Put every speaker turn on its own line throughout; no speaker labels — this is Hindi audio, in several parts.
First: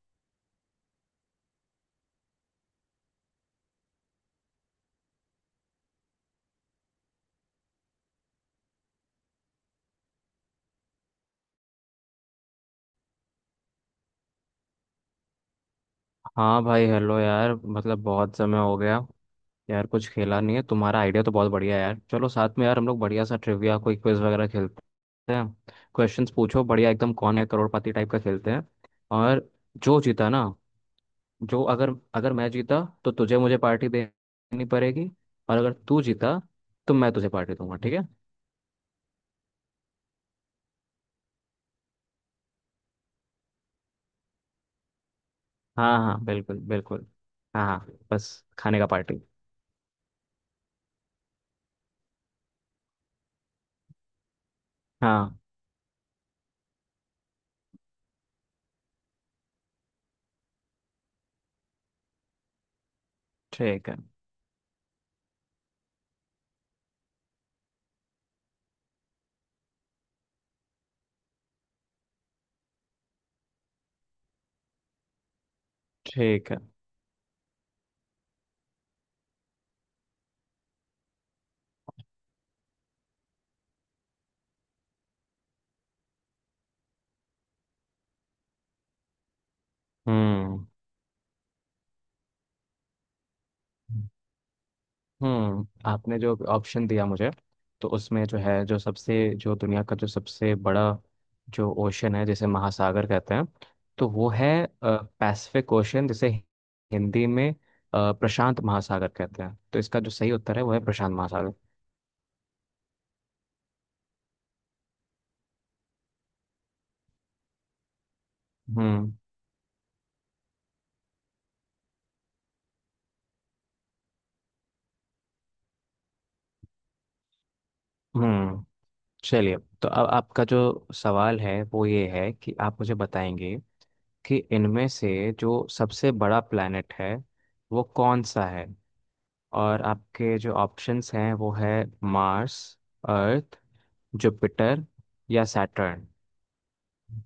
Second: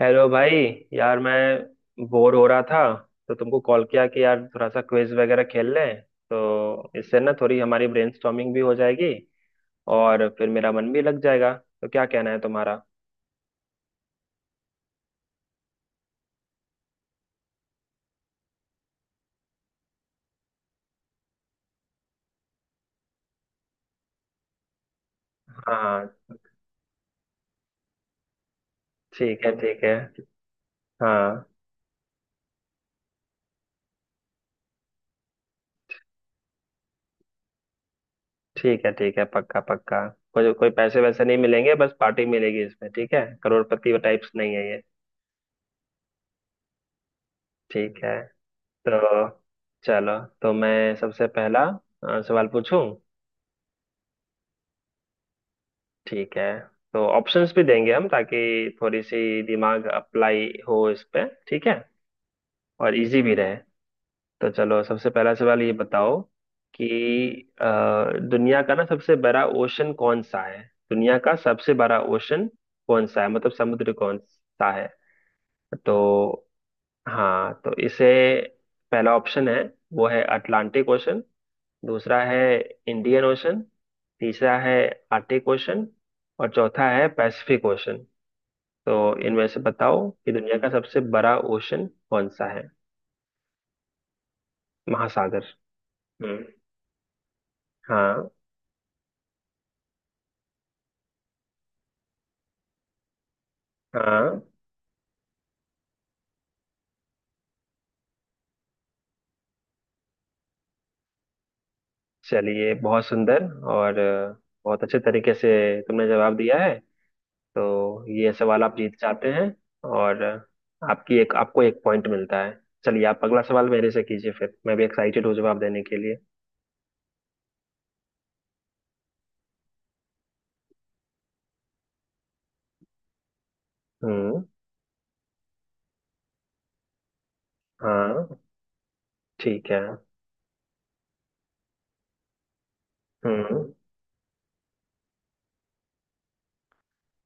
हेलो भाई। यार मैं बोर हो रहा था तो तुमको कॉल किया कि यार थोड़ा सा क्विज वगैरह खेल लें। तो इससे ना थोड़ी हमारी ब्रेनस्टॉर्मिंग भी हो जाएगी और फिर मेरा मन भी लग जाएगा। तो क्या कहना है तुम्हारा?
हाँ भाई। हेलो यार, मतलब बहुत समय हो गया यार, कुछ खेला नहीं है। तुम्हारा आइडिया तो बहुत बढ़िया है यार। चलो साथ में यार हम लोग बढ़िया सा ट्रिविया कोई क्विज वगैरह खेलते हैं।
हाँ।
क्वेश्चंस पूछो, बढ़िया एकदम कौन है करोड़पति टाइप का खेलते हैं।
ठीक
और
है, ठीक है।
जो जीता ना,
हाँ।
जो अगर अगर मैं जीता तो तुझे मुझे पार्टी देनी पड़ेगी, और अगर तू जीता तो मैं तुझे पार्टी दूंगा। ठीक है?
ठीक है, ठीक है, पक्का पक्का। कोई कोई पैसे वैसे नहीं मिलेंगे, बस पार्टी मिलेगी इसमें। ठीक है, करोड़पति टाइप्स नहीं है ये।
हाँ हाँ, बिल्कुल बिल्कुल। हाँ हाँ,
ठीक है।
बस खाने का पार्टी।
तो चलो, तो मैं सबसे पहला सवाल पूछूं।
हाँ,
ठीक है। तो ऑप्शंस भी देंगे हम, ताकि थोड़ी सी दिमाग अप्लाई हो इस पे। ठीक है। और इजी भी रहे।
ठीक है
तो चलो सबसे पहला सवाल ये बताओ कि अ, दुनिया का ना सबसे बड़ा ओशन कौन सा है? दुनिया का सबसे बड़ा ओशन कौन सा है, मतलब समुद्र कौन सा है? तो
ठीक है।
हाँ, तो इसे पहला ऑप्शन है, वो है अटलांटिक ओशन। दूसरा है इंडियन ओशन। तीसरा है आर्टिक ओशन। और चौथा है पैसिफिक ओशन। तो इनमें से बताओ कि दुनिया
हम्म।
का सबसे बड़ा ओशन कौन सा है? महासागर।
हम्म, आपने जो
हम्म।
ऑप्शन दिया मुझे, तो उसमें
हाँ।
जो दुनिया का जो सबसे बड़ा जो ओशन है जिसे महासागर कहते हैं, तो वो
हाँ।
है पैसिफिक ओशन, जिसे हिंदी में प्रशांत महासागर कहते हैं। तो इसका जो सही उत्तर है वो है प्रशांत महासागर।
चलिए, बहुत सुंदर। और बहुत अच्छे तरीके से तुमने जवाब दिया है, तो ये सवाल आप जीत
हम्म।
जाते हैं। और आपकी एक आपको एक पॉइंट मिलता है। चलिए, आप अगला सवाल मेरे से कीजिए, फिर मैं भी एक्साइटेड हूँ जवाब देने के लिए।
हम्म, चलिए। तो अब आपका जो सवाल है वो ये है कि आप मुझे बताएंगे कि
हम्म।
इनमें से जो सबसे बड़ा प्लैनेट है वो कौन
हाँ।
सा है,
ठीक है।
और आपके जो ऑप्शंस हैं वो है मार्स, अर्थ,
हम्म।
जुपिटर या सैटर्न।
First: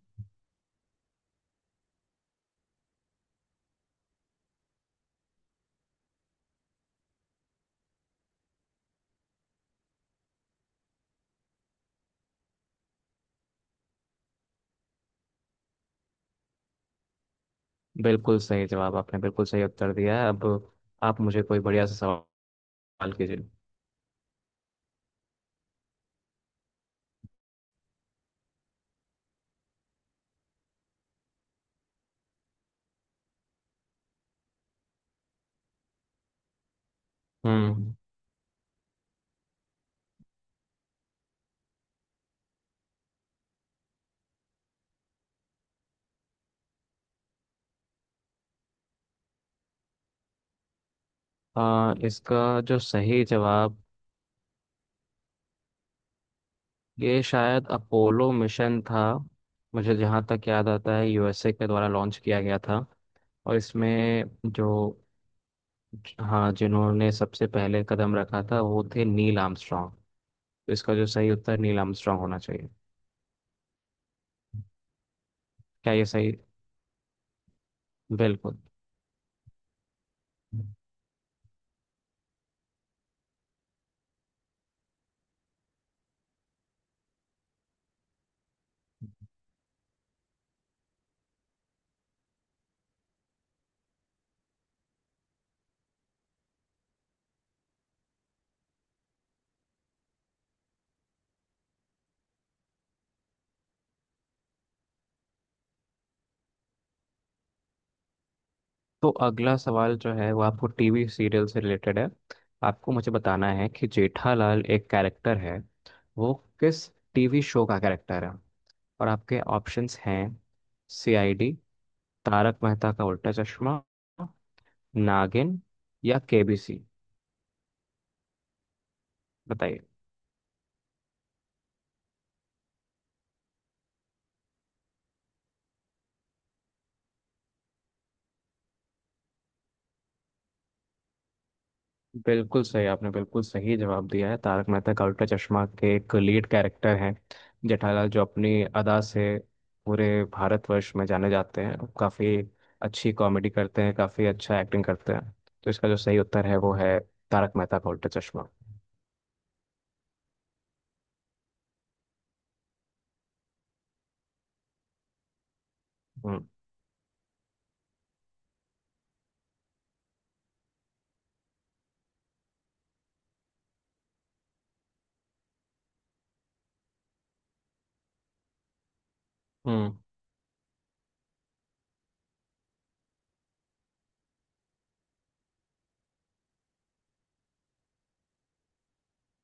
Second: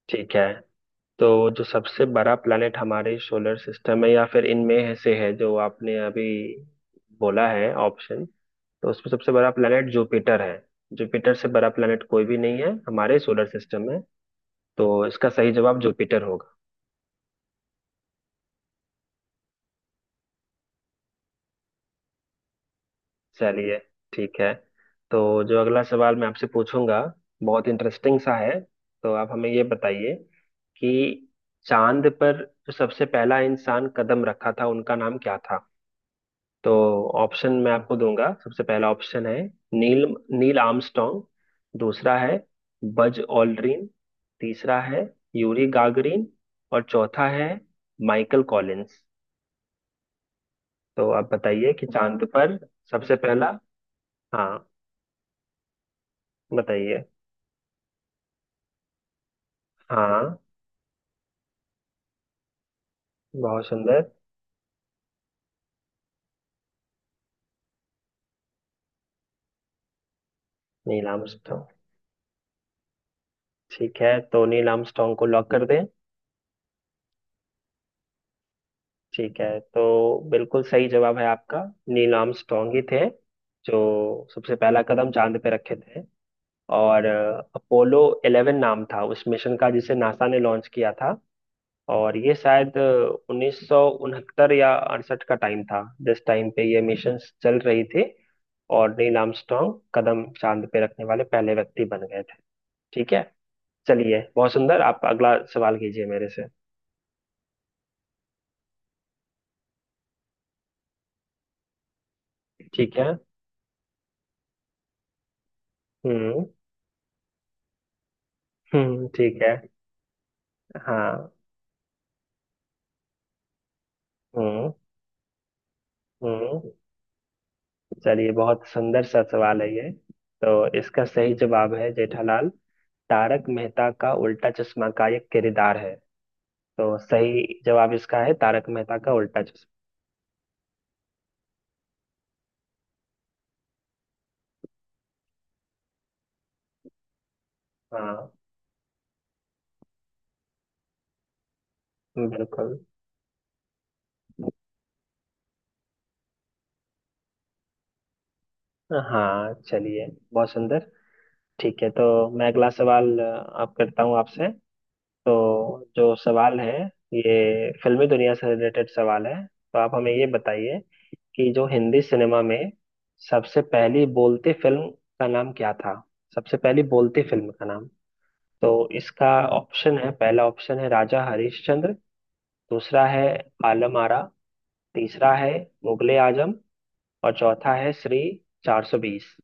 ठीक है। तो जो सबसे बड़ा प्लैनेट हमारे सोलर सिस्टम में, या फिर इनमें से है जो आपने अभी बोला है ऑप्शन, तो उसमें सबसे बड़ा प्लैनेट जुपिटर है। जुपिटर से बड़ा प्लैनेट कोई भी नहीं है हमारे सोलर सिस्टम में। तो इसका सही जवाब जुपिटर होगा।
बिल्कुल सही जवाब, आपने बिल्कुल सही उत्तर दिया है। अब आप मुझे कोई बढ़िया सा सवाल कीजिए।
चलिए। ठीक है। तो जो अगला सवाल मैं आपसे पूछूंगा, बहुत इंटरेस्टिंग सा है। तो आप हमें ये बताइए कि चांद पर जो सबसे पहला इंसान कदम रखा था, उनका नाम क्या था? तो ऑप्शन मैं
हम्म।
आपको दूंगा। सबसे पहला ऑप्शन है नील, नील आर्मस्ट्रॉन्ग। दूसरा है बज ऑल्ड्रिन। तीसरा है यूरी गागरिन। और चौथा है माइकल कॉलिंस। तो आप बताइए कि
आ,
चांद
इसका
पर
जो
सबसे
सही
पहला।
जवाब
हाँ, बताइए।
ये शायद अपोलो मिशन था, मुझे जहाँ
हाँ,
तक याद आता है यूएसए के द्वारा लॉन्च किया गया था। और
बहुत
इसमें
सुंदर।
जो, हाँ, जिन्होंने सबसे पहले कदम रखा था वो थे नील आर्मस्ट्रॉन्ग, तो इसका
नील
जो सही उत्तर
आर्मस्ट्रॉन्ग।
नील आर्मस्ट्रॉन्ग होना चाहिए।
ठीक है, तो नील आर्मस्ट्रॉन्ग को लॉक कर दें।
क्या ये सही? बिल्कुल।
ठीक है, तो बिल्कुल सही जवाब है आपका। नील आर्मस्ट्रॉन्ग ही थे जो सबसे पहला कदम चांद पे रखे थे। और अपोलो 11 नाम था उस मिशन का, जिसे नासा ने लॉन्च किया था। और ये शायद 1969 या 68 का टाइम था जिस टाइम पे ये मिशन चल रही थी। और नील आर्मस्ट्रॉन्ग कदम चांद पे रखने वाले पहले व्यक्ति बन गए थे। ठीक है। चलिए, बहुत सुंदर। आप अगला सवाल कीजिए मेरे से।
तो अगला सवाल जो है वो आपको टीवी सीरियल से रिलेटेड है। आपको
ठीक
मुझे
है।
बताना है कि जेठालाल एक कैरेक्टर है, वो
हम्म।
किस टीवी शो का कैरेक्टर है,
हम्म।
और आपके
ठीक है।
ऑप्शंस हैं
हाँ।
सीआईडी, तारक मेहता का उल्टा चश्मा,
हम्म।
नागिन या
हम्म।
केबीसी।
चलिए, बहुत सुंदर सा सवाल है
बताइए।
ये। तो इसका सही जवाब है जेठालाल तारक मेहता का उल्टा चश्मा का एक किरदार है। तो सही जवाब इसका है तारक मेहता का उल्टा चश्मा।
बिल्कुल सही, आपने बिल्कुल सही जवाब दिया है। तारक मेहता का उल्टा चश्मा के एक लीड कैरेक्टर हैं जेठालाल, जो
हाँ।
अपनी अदा से पूरे भारतवर्ष में जाने जाते हैं, काफ़ी
बिल्कुल।
अच्छी कॉमेडी करते हैं, काफ़ी अच्छा एक्टिंग करते हैं। तो इसका जो सही उत्तर है वो है तारक मेहता का उल्टा चश्मा।
हाँ। चलिए, बहुत सुंदर। ठीक है। तो मैं अगला सवाल आप करता हूँ आपसे। तो जो
हम्म।
सवाल है ये फिल्मी दुनिया से रिलेटेड सवाल है। तो आप हमें ये बताइए कि जो हिंदी सिनेमा में सबसे पहली बोलती फिल्म का नाम क्या था? सबसे पहली बोलती फिल्म का नाम। तो इसका
हम्म,
ऑप्शन है, पहला ऑप्शन है राजा हरिश्चंद्र। दूसरा है आलम आरा। तीसरा है मुगले आजम। और चौथा है श्री 420।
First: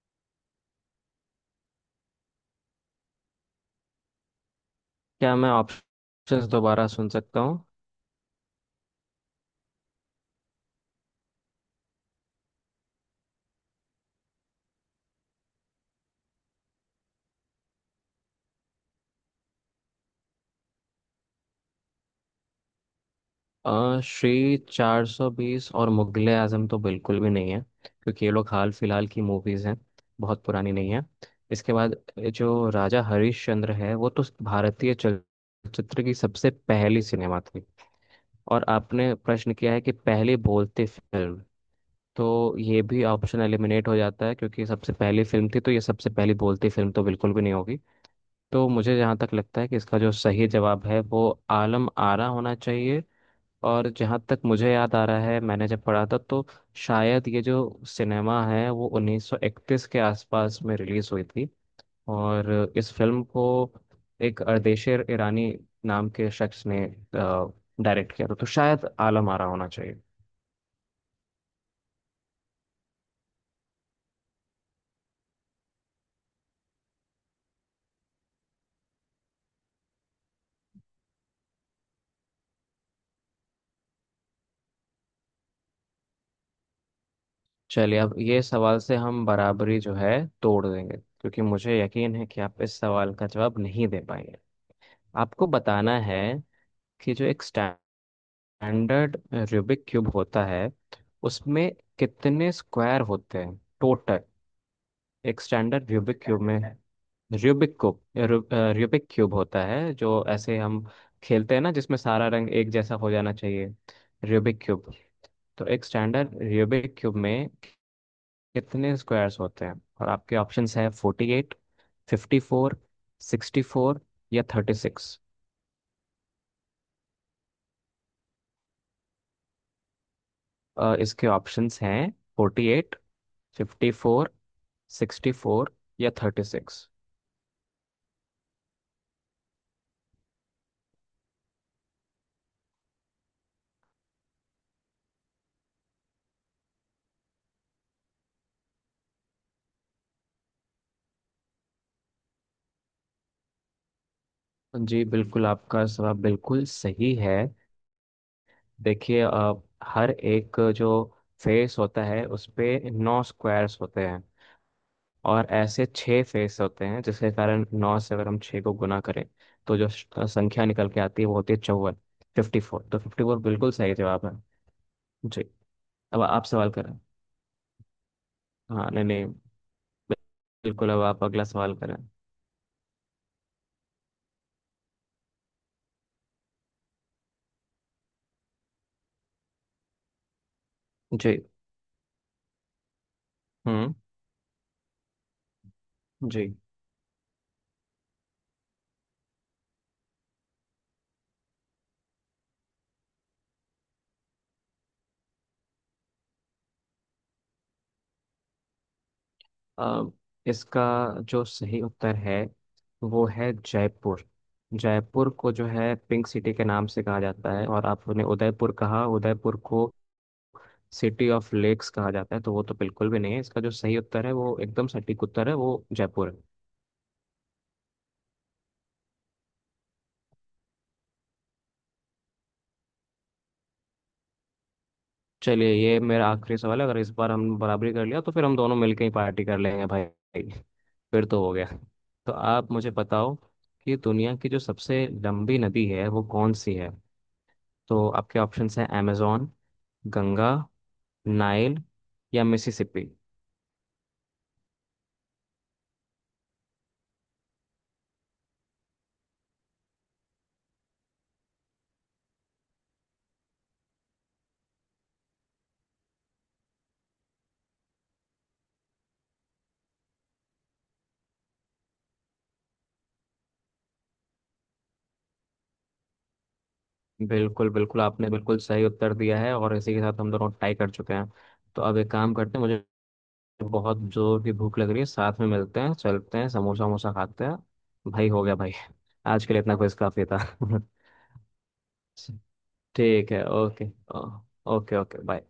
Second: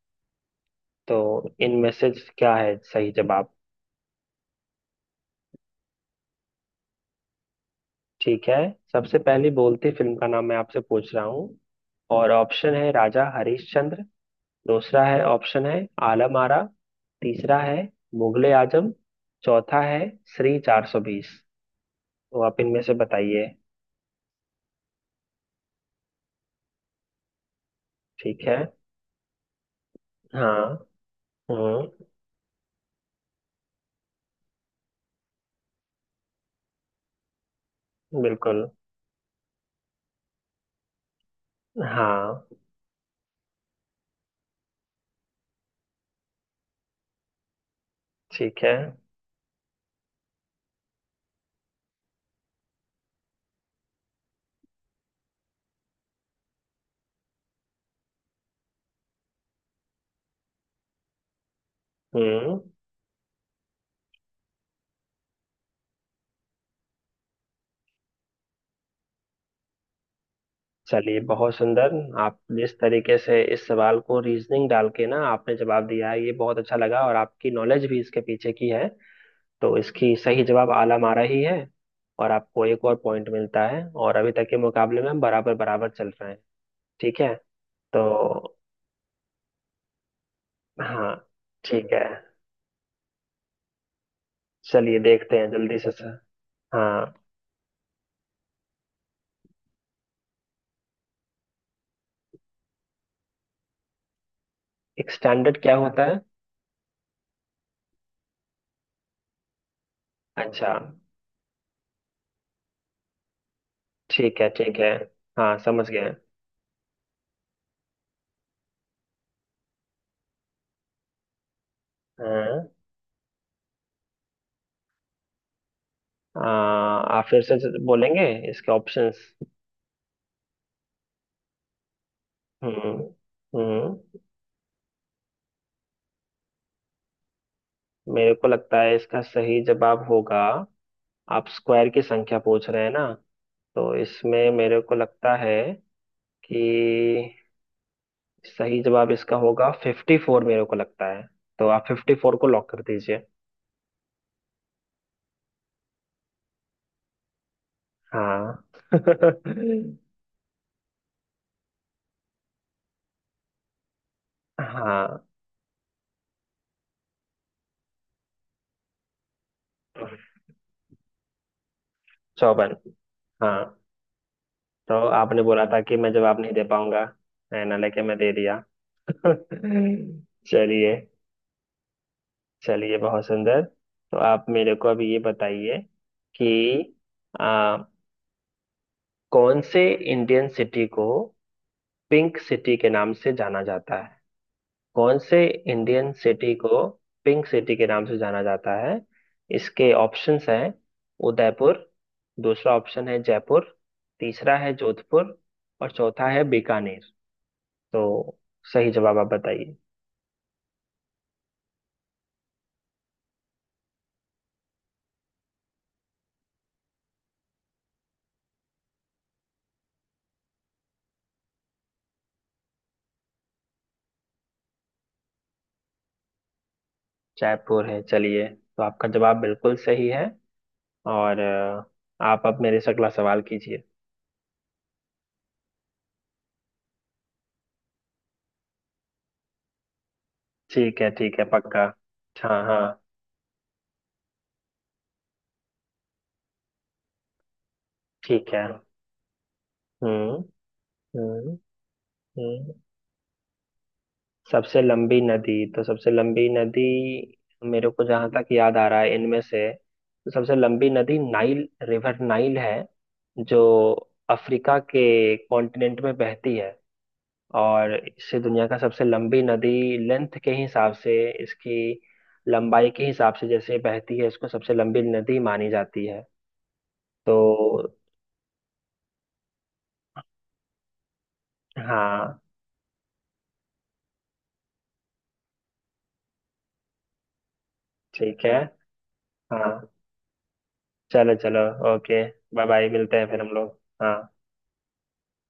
तो इनमें से क्या है सही जवाब?
क्या मैं ऑप्शंस दोबारा सुन सकता हूँ?
ठीक है। सबसे पहली बोलती फिल्म का नाम मैं आपसे पूछ रहा हूँ। और ऑप्शन है राजा हरिश्चंद्र। दूसरा है ऑप्शन है आलम आरा। तीसरा है मुगले आजम। चौथा है श्री 420। तो आप इनमें से बताइए।
श्री 420 और मुगले आजम तो बिल्कुल भी नहीं है, क्योंकि ये
ठीक
लोग
है।
हाल फिलहाल की मूवीज़ हैं, बहुत पुरानी
हाँ।
नहीं है। इसके बाद
हम्म।
जो राजा हरिश्चंद्र है वो तो भारतीय चलचित्र की सबसे पहली सिनेमा थी, और
बिल्कुल।
आपने प्रश्न किया है कि पहली बोलती फिल्म,
हाँ।
तो ये भी ऑप्शन एलिमिनेट हो जाता है क्योंकि सबसे पहली फिल्म थी तो ये सबसे पहली बोलती फिल्म तो बिल्कुल भी नहीं होगी।
ठीक
तो
है।
मुझे जहाँ तक लगता है कि इसका जो सही जवाब है वो आलम आरा होना चाहिए। और जहाँ तक मुझे याद आ रहा है, मैंने जब पढ़ा था तो शायद ये जो सिनेमा है वो 1931 के आसपास में रिलीज हुई थी।
हम्म।
और इस फिल्म को एक अर्देशीर ईरानी नाम के शख्स ने डायरेक्ट किया था, तो शायद आलम आरा होना चाहिए।
चलिए, बहुत सुंदर। आप जिस तरीके से इस सवाल को रीजनिंग डाल के ना आपने जवाब दिया है ये बहुत अच्छा लगा, और आपकी नॉलेज भी इसके पीछे की है। तो इसकी सही जवाब आला मारा ही है। और आपको एक और पॉइंट मिलता है, और अभी तक के मुकाबले में हम बराबर बराबर चल रहे हैं। ठीक है।
चलिए अब ये
तो
सवाल से हम बराबरी जो है तोड़ देंगे,
हाँ।
क्योंकि मुझे
ठीक है।
यकीन है कि आप इस सवाल का जवाब नहीं दे पाएंगे।
चलिए, देखते
आपको
हैं जल्दी से
बताना
सर।
है
हाँ।
कि जो एक स्टैंडर्ड रूबिक क्यूब होता है उसमें कितने स्क्वायर होते हैं टोटल।
एक
एक
स्टैंडर्ड क्या
स्टैंडर्ड
होता है?
रूबिक क्यूब में, रूबिक क्यूब रू, रूबिक क्यूब होता है जो ऐसे
अच्छा।
हम खेलते हैं ना, जिसमें सारा रंग एक जैसा हो जाना चाहिए।
ठीक है,
रूबिक
ठीक
क्यूब।
है। हाँ,
तो एक
समझ गए।
स्टैंडर्ड रूबिक क्यूब में कितने स्क्वायर्स होते हैं, और आपके ऑप्शंस है फोर्टी एट, फिफ्टी
हाँ।
फोर, सिक्सटी फोर या थर्टी सिक्स।
आ, आप फिर से बोलेंगे इसके ऑप्शंस?
इसके ऑप्शंस हैं 48,
hmm.
Fifty
hmm.
Four, sixty four या थर्टी सिक्स।
मेरे को लगता है इसका सही जवाब होगा। आप स्क्वायर की संख्या पूछ रहे हैं ना? तो इसमें मेरे को लगता है कि सही जवाब इसका होगा फिफ्टी फोर, मेरे को लगता है। तो आप फिफ्टी फोर को लॉक कर दीजिए।
जी बिल्कुल, आपका जवाब बिल्कुल सही है।
हाँ।
देखिए, हर एक जो फेस होता है उस पे नौ स्क्वायर्स होते हैं,
हाँ।
और ऐसे छः फेस होते हैं, जिसके कारण नौ से अगर हम छः को गुना करें तो जो संख्या निकल के आती है वो होती है 54, फिफ्टी
चौवन।
फोर। तो फिफ्टी फोर
हाँ।
बिल्कुल सही जवाब है।
तो आपने
जी,
बोला था कि मैं
अब
जवाब
आप
नहीं दे
सवाल करें।
पाऊंगा, है ना, लेके मैं दे दिया।
हाँ नहीं नहीं, बिल्कुल
चलिए।
अब आप अगला सवाल करें।
चलिए, बहुत सुंदर। तो आप मेरे को अभी ये बताइए कि आ, कौन से इंडियन सिटी को
जी।
पिंक सिटी के नाम से जाना
हम्म।
जाता है? कौन से इंडियन सिटी
जी।
को पिंक सिटी के नाम से जाना जाता है? इसके ऑप्शंस हैं उदयपुर। दूसरा ऑप्शन है जयपुर। तीसरा है जोधपुर। और चौथा है बीकानेर। तो सही जवाब आप बताइए।
अ, इसका जो सही उत्तर है वो है जयपुर। जयपुर को जो है पिंक सिटी के नाम से कहा जाता है, और आपने उदयपुर कहा, उदयपुर को सिटी ऑफ लेक्स कहा जाता है तो वो तो बिल्कुल भी नहीं है। इसका जो सही उत्तर है वो एकदम सटीक उत्तर है, वो जयपुर है।
जयपुर है। चलिए, तो आपका जवाब बिल्कुल सही है। और आप अब मेरे से अगला सवाल कीजिए।
चलिए ये मेरा आखिरी सवाल है, अगर इस बार हम बराबरी कर लिया तो फिर हम दोनों मिलके ही पार्टी कर लेंगे भाई।
ठीक है,
फिर
ठीक है,
तो हो गया।
पक्का।
तो
हाँ।
आप
हाँ।
मुझे बताओ कि दुनिया की जो सबसे लंबी नदी है वो कौन सी है, तो आपके
ठीक है।
ऑप्शंस हैं amazon,
हम्म।
गंगा,
हम्म।
नाइल या
हम्म।
मिसिसिपी।
सबसे लंबी नदी, तो सबसे लंबी नदी, मेरे को जहां तक याद आ रहा है इनमें से तो सबसे लंबी नदी नाइल रिवर, नाइल है, जो अफ्रीका के कॉन्टिनेंट में बहती है। और इसे दुनिया का सबसे लंबी नदी लेंथ के हिसाब से, इसकी लंबाई के हिसाब से जैसे बहती है, इसको सबसे लंबी नदी मानी जाती है।
बिल्कुल
तो
बिल्कुल, आपने बिल्कुल सही उत्तर दिया है, और इसी के साथ हम दोनों टाई कर चुके हैं। तो अब एक काम
हाँ।
करते हैं, मुझे बहुत जोर की भूख लग रही है, साथ में मिलते हैं, चलते हैं, समोसा वमोसा खाते हैं। भाई हो
ठीक
गया
है।
भाई, आज के लिए इतना
हाँ।
कुछ काफी था।
चलो, चलो। ओके। बाय बाय, मिलते हैं
ठीक
फिर
है,
हम लोग।
ओके।
हाँ।
Okay okay bye.